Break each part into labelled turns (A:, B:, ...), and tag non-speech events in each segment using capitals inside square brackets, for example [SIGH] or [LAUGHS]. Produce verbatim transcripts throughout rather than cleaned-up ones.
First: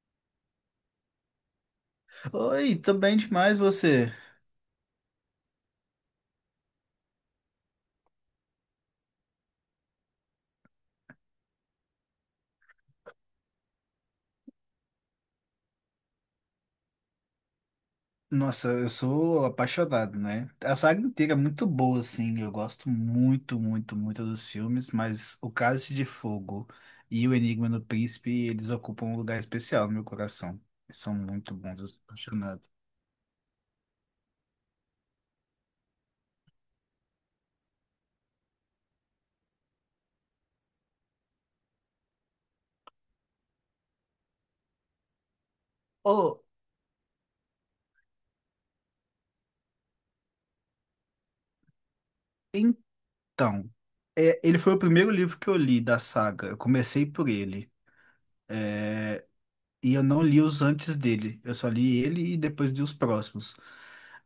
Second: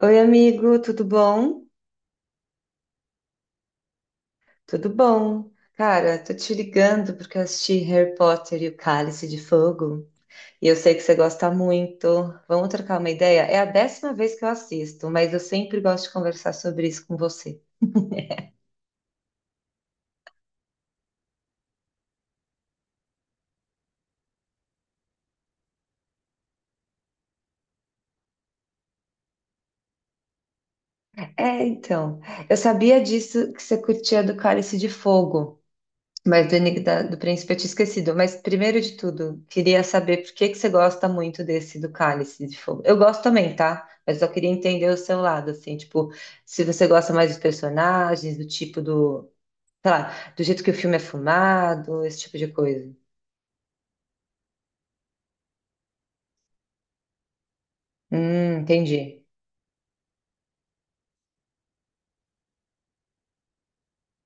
A: Oi, amigo, tudo bom?
B: Oi, tô bem demais você.
A: Tudo bom. Cara, tô te ligando porque eu assisti Harry Potter e o Cálice de Fogo e eu sei que você gosta muito. Vamos trocar uma ideia? É a décima vez que eu assisto, mas eu sempre gosto de conversar sobre isso com você.
B: Nossa, eu sou apaixonado, né? A saga inteira é muito boa, assim. Eu gosto muito, muito, muito dos filmes, mas O Cálice de Fogo e O Enigma do Príncipe, eles ocupam um lugar especial no meu coração. Eles são muito
A: É,
B: bons, eu sou
A: então, eu
B: apaixonado.
A: sabia disso que você curtia do Cálice de Fogo. Mas do Enigma da- do Príncipe eu tinha esquecido. Mas primeiro de tudo, queria saber por que que você gosta muito desse do Cálice de Fogo. Eu gosto também, tá? Mas eu queria entender o seu lado, assim, tipo,
B: Oh,
A: se você gosta mais dos personagens, do tipo do, sei lá, do jeito que o filme é filmado, esse tipo de coisa.
B: então, é, ele foi o primeiro livro que eu li da saga. Eu comecei por ele.
A: Hum, entendi.
B: E eu não li os antes dele. Eu só li ele e depois li os próximos.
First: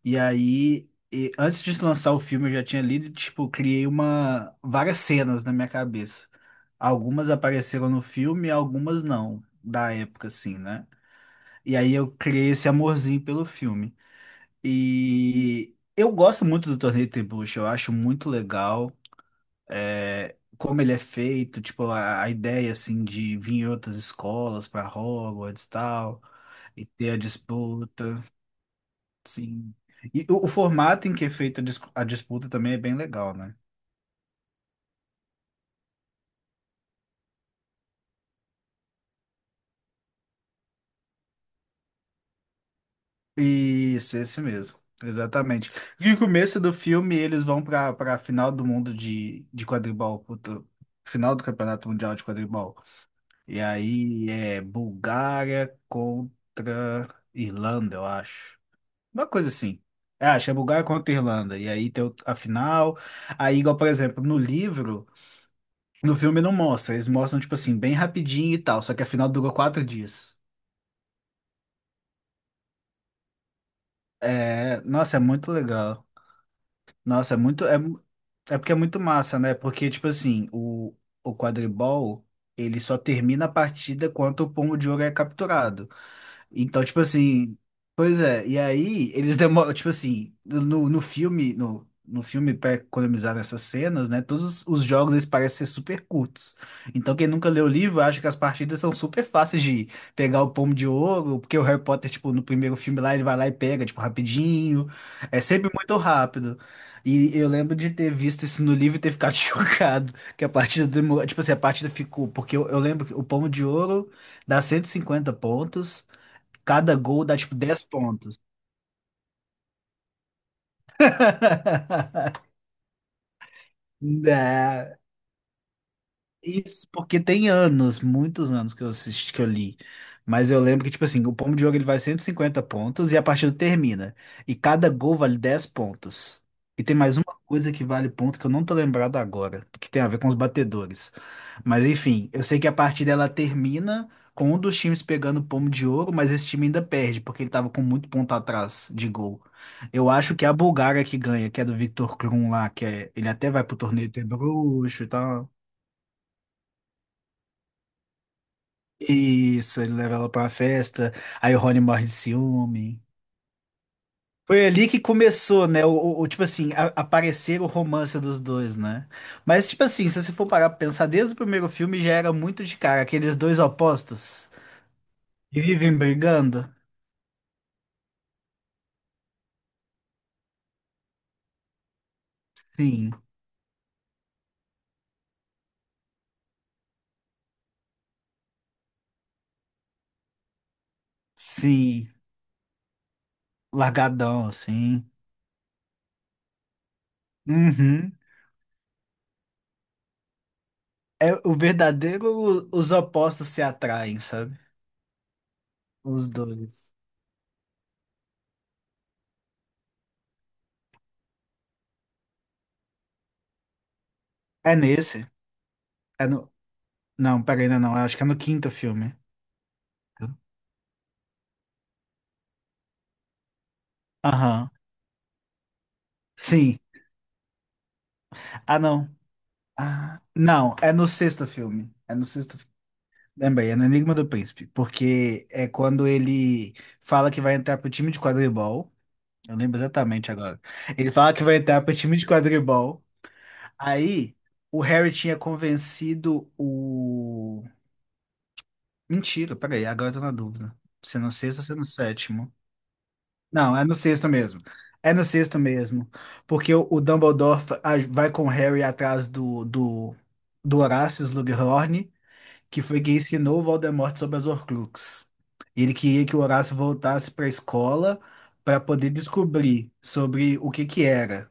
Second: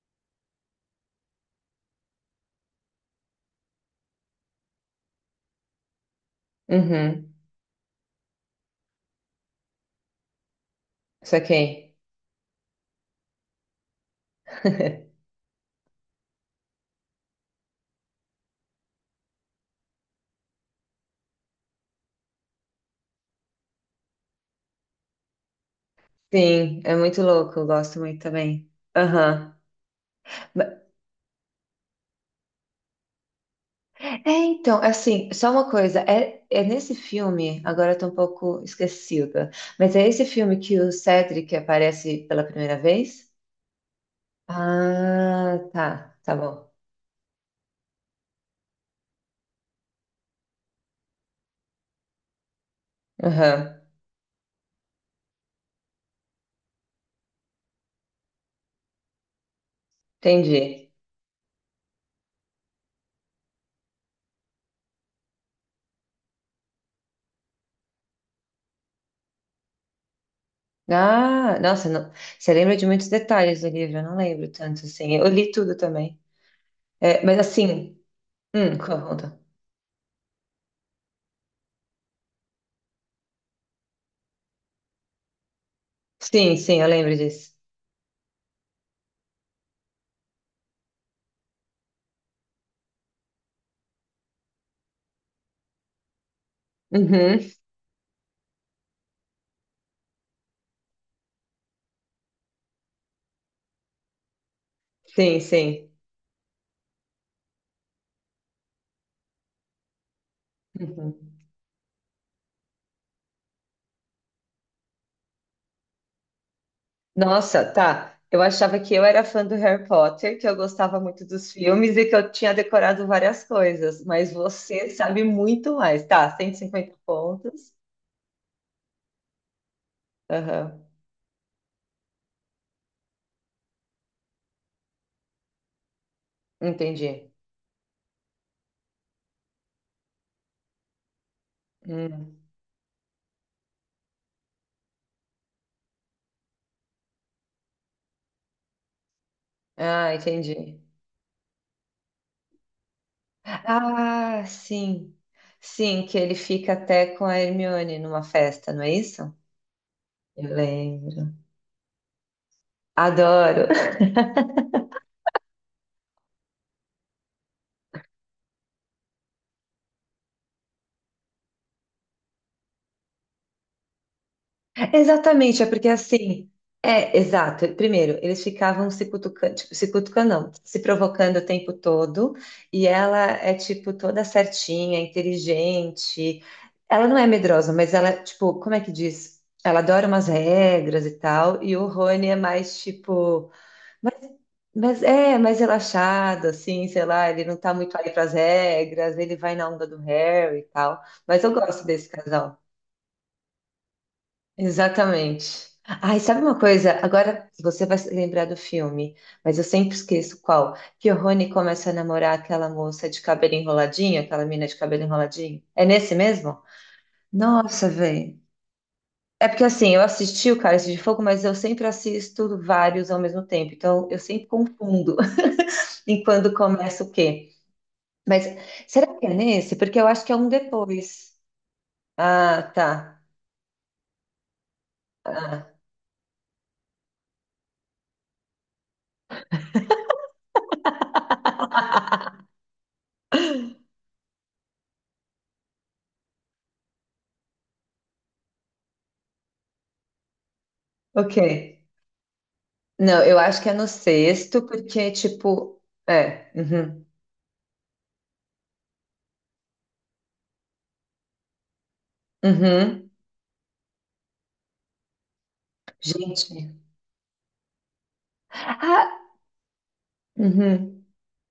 B: E aí, e- antes de lançar o filme, eu já tinha lido, e, tipo, criei uma várias cenas na minha cabeça. Algumas
A: Uhum,
B: apareceram no filme, algumas não, da época, assim, né? E aí
A: saquei.
B: eu criei esse amorzinho pelo filme. E eu gosto muito do Torneio Trebuchet, eu acho muito legal. É, como ele é feito, tipo, a, a ideia, assim, de vir em outras escolas para Hogwarts e tal.
A: Sim,
B: E
A: é
B: ter a
A: muito louco, eu gosto muito
B: disputa,
A: também. Aham.
B: sim. E o, o formato em que é feita a dis- a disputa também é bem legal, né?
A: É, então, assim, só uma coisa, é, é nesse filme, agora eu tô um pouco esquecida, mas é esse filme que o Cedric aparece pela primeira vez?
B: Isso, esse mesmo.
A: Ah,
B: Exatamente.
A: tá,
B: E no
A: tá
B: começo
A: bom.
B: do filme eles vão para para a final do mundo de, de quadribol, puta, final do Campeonato Mundial de Quadribol. E
A: Aham,
B: aí é Bulgária contra Irlanda, eu acho. Uma coisa assim. É, acho que é Bulgária
A: entendi.
B: contra Irlanda. E aí tem o- a final. Aí, igual, por exemplo, no livro. No filme não mostra, eles mostram, tipo assim, bem rapidinho e tal, só que afinal dura quatro dias.
A: Ah, nossa, não- você lembra de muitos detalhes do livro, eu não lembro
B: É,
A: tanto assim,
B: nossa, é
A: eu li
B: muito
A: tudo
B: legal.
A: também. É,
B: Nossa,
A: mas
B: é muito, é,
A: assim,
B: mu- é porque é
A: hum,
B: muito
A: conta.
B: massa, né? Porque, tipo assim, o, o, quadribol, ele só termina a partida quando o pomo de ouro é capturado.
A: Sim, sim,
B: Então,
A: eu
B: tipo
A: lembro disso.
B: assim, pois é, e aí eles demoram, tipo assim, no, no, filme, no, no filme para economizar nessas cenas, né? Todos os jogos eles parecem ser super curtos. Então, quem
A: Uhum,
B: nunca leu o livro acha que as partidas são super fáceis de pegar o pomo de ouro, porque o Harry Potter, tipo, no primeiro filme lá, ele vai lá e pega, tipo, rapidinho. É
A: sim,
B: sempre
A: sim.
B: muito rápido. E eu lembro de ter visto isso no livro e ter ficado [LAUGHS] chocado, que a partida demorou,
A: Uhum.
B: tipo assim, a partida ficou, porque eu, eu lembro que o pomo de ouro dá cento e cinquenta pontos. Cada gol dá tipo
A: Nossa,
B: dez
A: tá.
B: pontos.
A: Eu achava que eu era fã do Harry Potter, que eu gostava muito dos filmes e que eu
B: [LAUGHS]
A: tinha decorado várias coisas, mas você
B: Né?
A: sabe muito mais. Tá, Cento e
B: Isso,
A: cinquenta
B: porque tem
A: pontos.
B: anos, muitos anos que eu assisti, que eu li. Mas eu
A: Aham,
B: lembro que, tipo assim, o pomo de ouro ele vale cento e cinquenta pontos e a partida termina. E cada gol vale dez pontos. E tem mais uma
A: entendi.
B: coisa que vale ponto que eu não tô lembrado agora, que tem a ver com os batedores. Mas enfim,
A: Hum.
B: eu sei que a partida ela termina com um dos times pegando o pomo de ouro, mas esse time ainda perde, porque ele tava com muito ponto atrás de gol. Eu
A: Ah,
B: acho que é a
A: entendi.
B: Bulgária que ganha, que é do Victor Krum lá, que é, ele até vai pro torneio ter
A: Ah,
B: bruxo e
A: sim.
B: tal.
A: Sim, que ele fica até com a Hermione numa festa, não é isso?
B: Isso, ele leva ela pra
A: Eu
B: uma festa,
A: lembro.
B: aí o Rony morre de ciúme.
A: Adoro.
B: Foi ali que começou, né? O, o- o, tipo assim, a- aparecer o romance dos dois, né? Mas, tipo assim, se você for parar pra pensar, desde o primeiro filme já era muito de cara, aqueles dois opostos que
A: Exatamente, é porque
B: vivem
A: assim.
B: brigando.
A: É, exato. Primeiro, eles ficavam se cutucando, tipo, se cutucando, não, se provocando o tempo todo, e
B: Sim,
A: ela é, tipo, toda certinha, inteligente. Ela não é medrosa, mas ela, tipo, como é que diz? Ela adora umas regras e tal, e o
B: sim,
A: Rony é mais, tipo, mais,
B: largadão,
A: mas
B: assim.
A: é mais relaxado, assim, sei lá, ele não tá muito aí
B: Uhum.
A: pras regras, ele vai na onda do Harry e tal.
B: É
A: Mas eu
B: o
A: gosto desse casal.
B: verdadeiro, os opostos se atraem, sabe?
A: Exatamente. Ai,
B: Os
A: sabe uma
B: dois.
A: coisa? Agora você vai se lembrar do filme, mas eu sempre esqueço qual. Que o Rony começa a namorar aquela moça de cabelo enroladinho, aquela mina
B: É
A: de cabelo
B: nesse.
A: enroladinho. É nesse
B: É no...
A: mesmo?
B: Não, pera, ainda
A: Nossa,
B: não, eu acho que é no
A: velho.
B: quinto filme.
A: É porque assim, eu assisti o Cálice de Fogo, mas eu sempre assisto vários ao mesmo tempo, então eu sempre
B: Aham.
A: confundo [LAUGHS] em quando
B: Sim.
A: começa o quê. Mas
B: Ah,
A: será
B: não.
A: que é nesse? Porque eu
B: Ah,
A: acho que é um
B: não, é no
A: depois.
B: sexto filme. É no sexto
A: Ah,
B: filme.
A: tá.
B: Lembrei, é no Enigma do Príncipe. Porque é
A: Ah.
B: quando ele fala que vai entrar pro time de quadribol. Eu lembro exatamente agora. Ele fala que vai entrar pro time de
A: [LAUGHS]
B: quadribol. Aí, o Harry tinha convencido o. Mentira, peraí, agora eu tô na dúvida. Se é no
A: Ok.
B: sexto ou se é no sétimo.
A: Não, eu acho que é
B: Não, é
A: no
B: no sexto mesmo.
A: sexto, porque,
B: É no sexto
A: tipo,
B: mesmo.
A: é.
B: Porque o, o
A: Uhum,
B: Dumbledore fa- a- vai com o Harry atrás do, do, do, Horácio Slughorn, que foi
A: uhum.
B: quem ensinou o Voldemort sobre as Horcruxes. Ele queria que o
A: Gente.
B: Horácio voltasse para a escola para
A: Ah,
B: poder descobrir sobre o que que
A: uhum,
B: era.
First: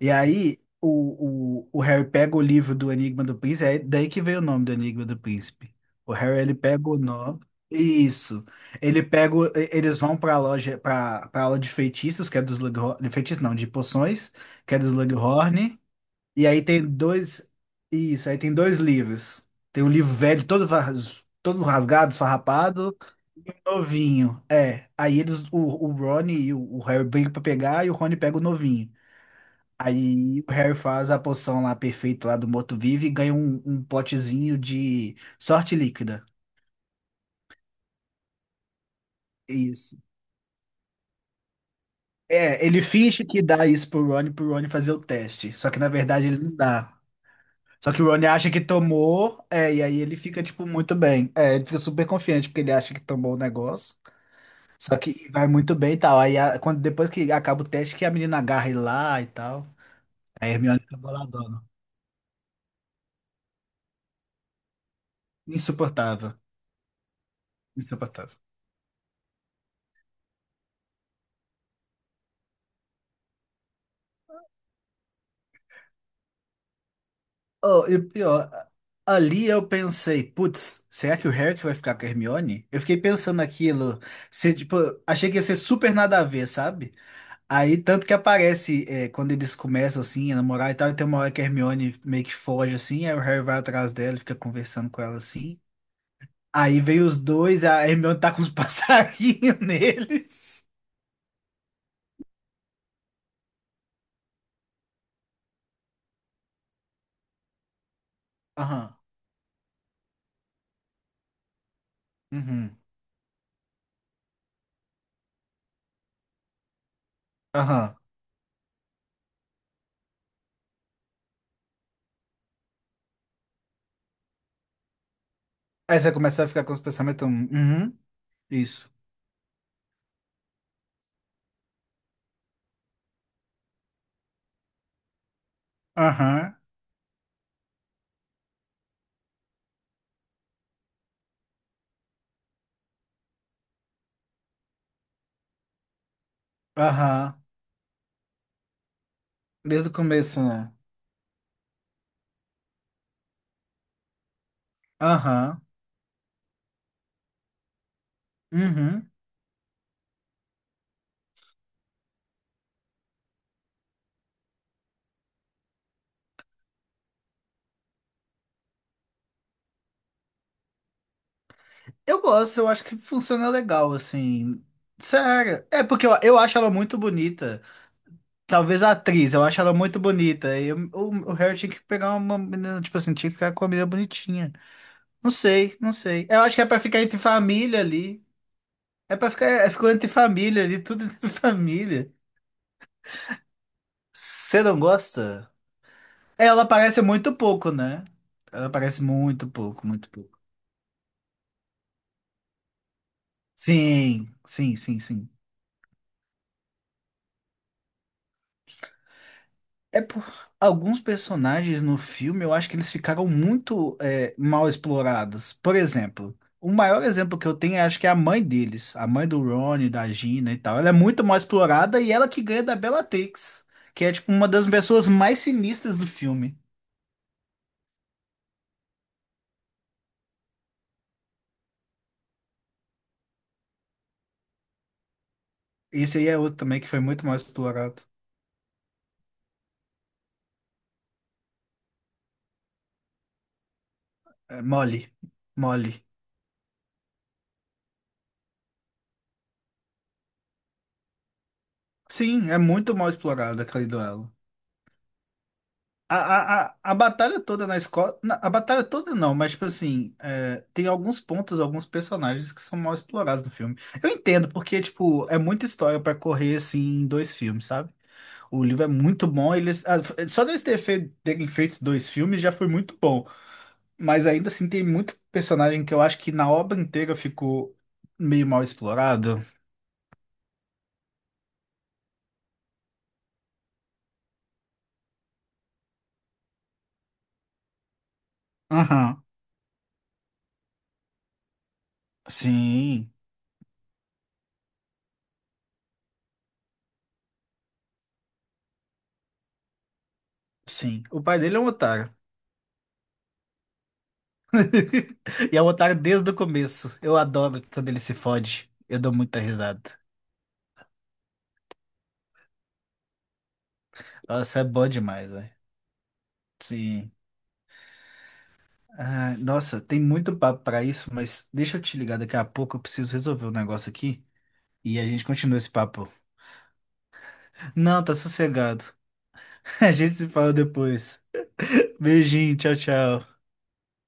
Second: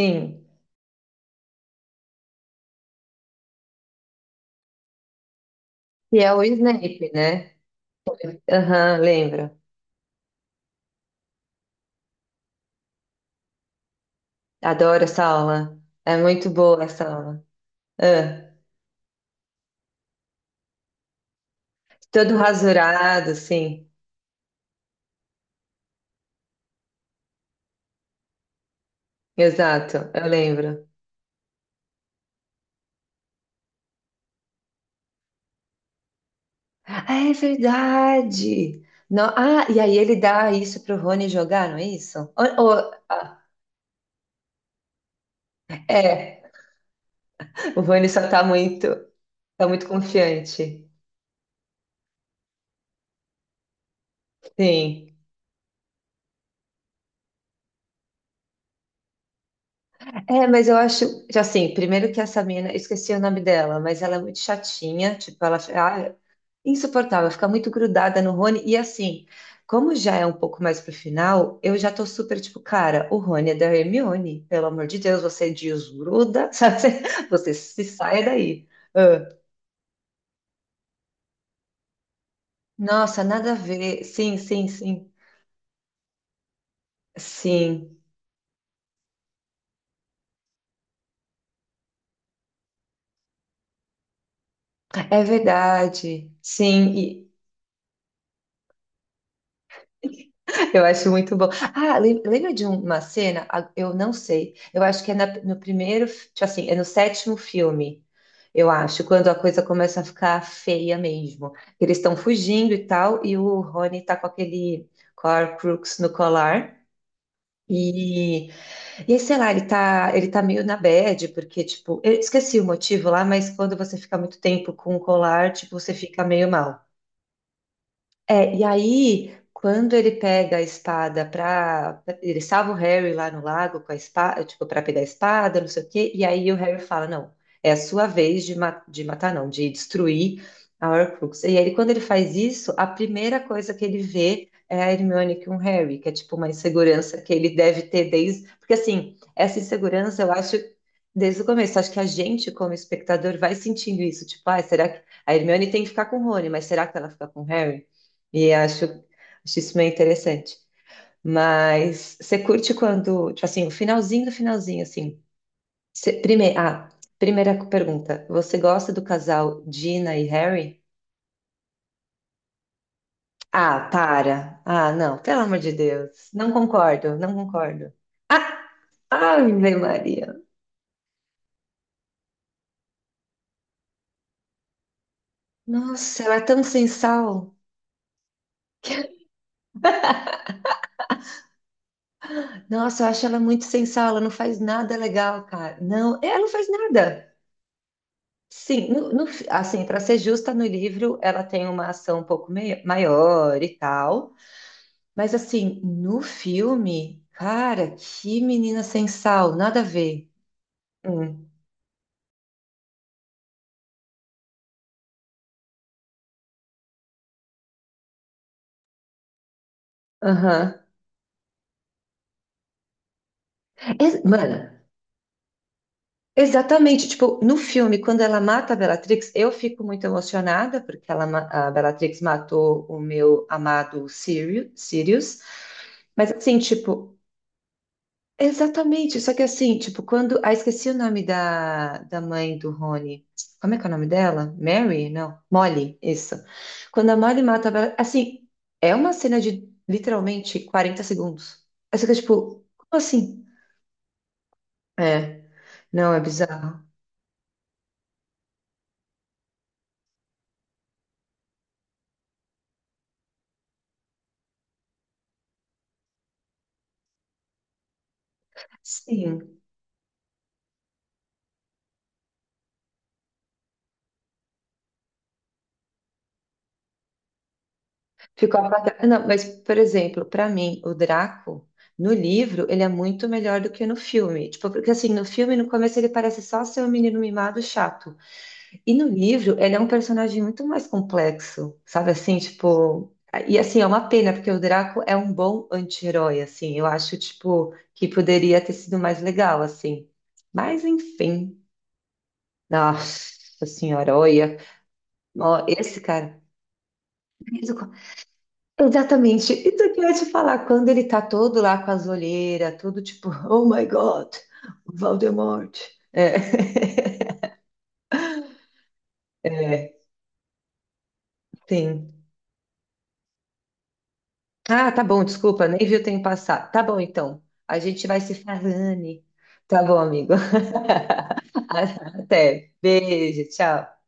B: E aí o, o, o Harry pega o livro do Enigma do Príncipe, é daí que veio o nome do Enigma do Príncipe. O
A: E é
B: Harry
A: o
B: ele pega o
A: Snape,
B: nome.
A: né?
B: Isso.
A: Aham,
B: Ele pega, o-
A: lembro.
B: e- eles vão para a loja, para a aula de feitiços, que é dos Slughorn, de feitiços não, de poções, que é dos
A: Adoro essa
B: Slughorn.
A: aula. É
B: E
A: muito
B: aí
A: boa
B: tem
A: essa aula.
B: dois, isso, aí
A: Ah,
B: tem dois livros. Tem um livro velho, todo, ras- todo rasgado,
A: todo
B: esfarrapado,
A: rasurado, sim.
B: novinho. É. Aí eles, o, o Rony e o, o Harry brigam pra pegar e o Rony pega o novinho.
A: Exato, eu
B: Aí o Harry
A: lembro.
B: faz a poção lá perfeita lá do morto-vivo e ganha um, um potezinho de sorte líquida.
A: Ah, é verdade. No- ah, e
B: Isso.
A: aí ele dá isso pro Rony jogar, não é isso?
B: É,
A: Ou-
B: ele
A: ou-
B: finge que
A: ah,
B: dá isso pro Rony, pro Rony fazer o teste. Só que na verdade ele
A: é,
B: não dá.
A: o
B: Só que o
A: Rony
B: Rony
A: só tá
B: acha que
A: muito,
B: tomou,
A: tá
B: é, e
A: muito
B: aí ele fica, tipo,
A: confiante.
B: muito bem. É, ele fica super confiante porque ele acha que tomou o negócio. Só
A: Sim.
B: que vai muito bem e tal. Aí a- quando, depois que acaba o teste, que a menina agarra ele lá e tal.
A: É,
B: Aí a
A: mas eu
B: Hermione fica
A: acho, já
B: boladona.
A: assim, primeiro que essa mina, eu esqueci o nome dela, mas ela é muito chatinha, tipo, ela ah, é
B: Insuportável.
A: insuportável, fica muito grudada no
B: Insuportável.
A: Rony, e assim, como já é um pouco mais pro final, eu já tô super, tipo, cara, o Rony é da Hermione, pelo amor de Deus, você desgruda, [LAUGHS] sabe? Você se
B: Oh, e o
A: saia
B: pior,
A: daí. Ah,
B: ali eu pensei, putz, será que o Harry que vai ficar com a Hermione? Eu fiquei
A: nossa,
B: pensando
A: nada a
B: naquilo,
A: ver, sim,
B: se,
A: sim,
B: tipo,
A: sim,
B: achei que ia ser super nada a ver, sabe? Aí,
A: sim,
B: tanto que aparece, é, quando eles começam, assim, a namorar e tal, e tem uma hora que a Hermione meio que foge, assim, aí o Harry vai atrás dela e fica conversando com ela,
A: é
B: assim.
A: verdade,
B: Aí vem os
A: sim,
B: dois, a Hermione tá com os [LAUGHS] passarinhos neles.
A: eu acho muito bom. Ah, lem- lembra de uma cena? Ah, eu não sei. Eu acho que é na- no primeiro, fi- tipo assim, é no sétimo filme, eu
B: Aham,
A: acho, quando a coisa começa a ficar feia mesmo. Eles estão fugindo
B: uhum,
A: e tal, e o Rony tá com aquele Horcrux no colar.
B: aham.
A: E, e aí, sei lá, ele tá, ele tá meio na bad, porque, tipo, eu esqueci o motivo lá, mas quando você fica muito tempo com o colar, tipo, você
B: Aí você
A: fica
B: começa a
A: meio
B: ficar com os
A: mal.
B: pensamentos, "Hum, uhum,
A: É, e
B: isso.
A: aí, quando ele pega a espada para. Ele salva o Harry lá no lago com a espada, tipo, para pegar a espada, não sei o quê. E aí o
B: Aham,
A: Harry fala: não, é a sua vez de, ma- de matar, não, de destruir a Horcrux. E aí, quando ele faz isso, a primeira coisa que ele vê é a Hermione com o Harry, que é tipo uma insegurança que
B: aham.
A: ele deve ter desde. Porque assim, essa
B: Desde o
A: insegurança eu
B: começo,
A: acho.
B: né?
A: Desde o começo, acho que a gente, como espectador, vai sentindo isso. Tipo, ah, será que a
B: Aham.
A: Hermione tem que ficar com o Rony, mas será que ela fica com o Harry? E acho,
B: Uhum.
A: acho isso meio interessante. Mas você curte quando, tipo assim, o finalzinho do finalzinho, assim. Primeiro, ah, primeira pergunta. Você gosta do casal Gina e Harry?
B: Eu gosto, eu acho que funciona
A: Ah,
B: legal,
A: para.
B: assim.
A: Ah, não, pelo amor
B: Sério.
A: de
B: É porque eu,
A: Deus.
B: eu
A: Não
B: acho ela muito
A: concordo, não
B: bonita.
A: concordo. Ah,
B: Talvez a atriz, eu acho ela
A: Ave
B: muito
A: Maria.
B: bonita. E eu- o, o Harry tinha que pegar uma menina, tipo assim, tinha que ficar com uma menina bonitinha. Não sei, não
A: Nossa,
B: sei.
A: ela
B: Eu
A: é
B: acho
A: tão
B: que é pra
A: sem
B: ficar entre
A: sal.
B: família ali. É
A: [LAUGHS]
B: pra ficar, é, ficou entre família ali, tudo entre [LAUGHS] família.
A: Nossa, eu acho ela muito sem sal. Ela não faz
B: Você não
A: nada legal,
B: gosta?
A: cara. Não, ela
B: É,
A: não
B: ela
A: faz
B: aparece
A: nada.
B: muito pouco, né? Ela
A: Sim,
B: aparece
A: no- no fi-
B: muito
A: assim,
B: pouco,
A: para
B: muito
A: ser
B: pouco.
A: justa, no livro ela tem uma ação um pouco mei- maior e tal,
B: Sim, sim, sim, sim.
A: mas assim, no filme, cara, que menina sem sal, nada a
B: É por
A: ver.
B: alguns
A: Hum,
B: personagens no filme, eu acho que eles ficaram muito é, mal explorados. Por exemplo, o maior exemplo que eu tenho, eu acho que é a mãe deles, a mãe do Ron, da Gina e
A: aham.
B: tal. Ela é muito mal explorada e ela que ganha da Bellatrix, que é
A: Ex-
B: tipo uma das
A: mano,
B: pessoas mais sinistras do filme.
A: exatamente, tipo, no filme, quando ela mata a Bellatrix, eu fico muito emocionada, porque ela, ma- a Bellatrix matou o meu amado Sirius, Sirius,
B: Esse aí
A: mas
B: é outro
A: assim,
B: também que foi
A: tipo,
B: muito mal explorado.
A: exatamente, só que assim, tipo, quando. Ah, esqueci o nome da, da mãe do Rony. Como é que é o nome dela?
B: É Molly.
A: Mary? Não,
B: Molly.
A: Molly, isso. Quando a Molly mata. a Bella- Assim, é uma cena de literalmente quarenta segundos. Aí você fica tipo,
B: Sim, é
A: como
B: muito mal
A: assim?
B: explorado aquele duelo.
A: É, não,
B: A,
A: é
B: a, a,
A: bizarro.
B: a batalha toda na escola. na- A batalha toda não, mas, tipo assim, é, tem alguns pontos, alguns personagens que são mal explorados no filme. Eu entendo, porque, tipo, é muita história pra correr, assim, em dois filmes, sabe? O livro é muito bom,
A: Sim,
B: eles, ah, f- só deles ter fe- terem feito dois filmes já foi muito bom. Mas ainda assim, tem muito personagem que eu acho que na obra inteira ficou meio
A: ficou
B: mal
A: apagado. Não, mas,
B: explorado.
A: por exemplo, pra mim, o Draco, no livro, ele é muito melhor do que no filme. Tipo, porque assim, no filme, no começo, ele parece só ser um menino mimado chato. E no
B: Aham.
A: livro, ele é um personagem muito mais complexo, sabe assim, tipo,
B: Sim,
A: e assim, é uma pena, porque o Draco é um bom anti-herói, assim, eu acho, tipo, que poderia ter sido mais legal, assim. Mas,
B: sim. O pai dele
A: enfim,
B: é um otário.
A: nossa senhora, olha,
B: [LAUGHS] E é
A: ó,
B: o otário
A: esse
B: desde o
A: cara,
B: começo. Eu adoro quando ele se fode. Eu dou muita
A: exatamente, isso
B: risada.
A: que eu ia te falar, quando ele tá todo lá com as olheiras, todo tipo, oh my God,
B: Nossa, é bom demais, velho.
A: Voldemort, é,
B: Sim. Ah, nossa,
A: é,
B: tem muito papo pra isso, mas deixa eu te
A: sim.
B: ligar daqui a pouco. Eu preciso resolver um negócio aqui
A: Ah,
B: e
A: tá
B: a
A: bom,
B: gente continua
A: desculpa,
B: esse
A: nem vi o
B: papo.
A: tempo passar. Tá bom, então. A
B: Não,
A: gente
B: tá
A: vai se
B: sossegado.
A: falando.
B: [LAUGHS]
A: Tá
B: A
A: bom,
B: gente se
A: amigo.
B: fala depois.
A: [LAUGHS]
B: Beijinho,
A: Até.
B: tchau, tchau.
A: Beijo, tchau.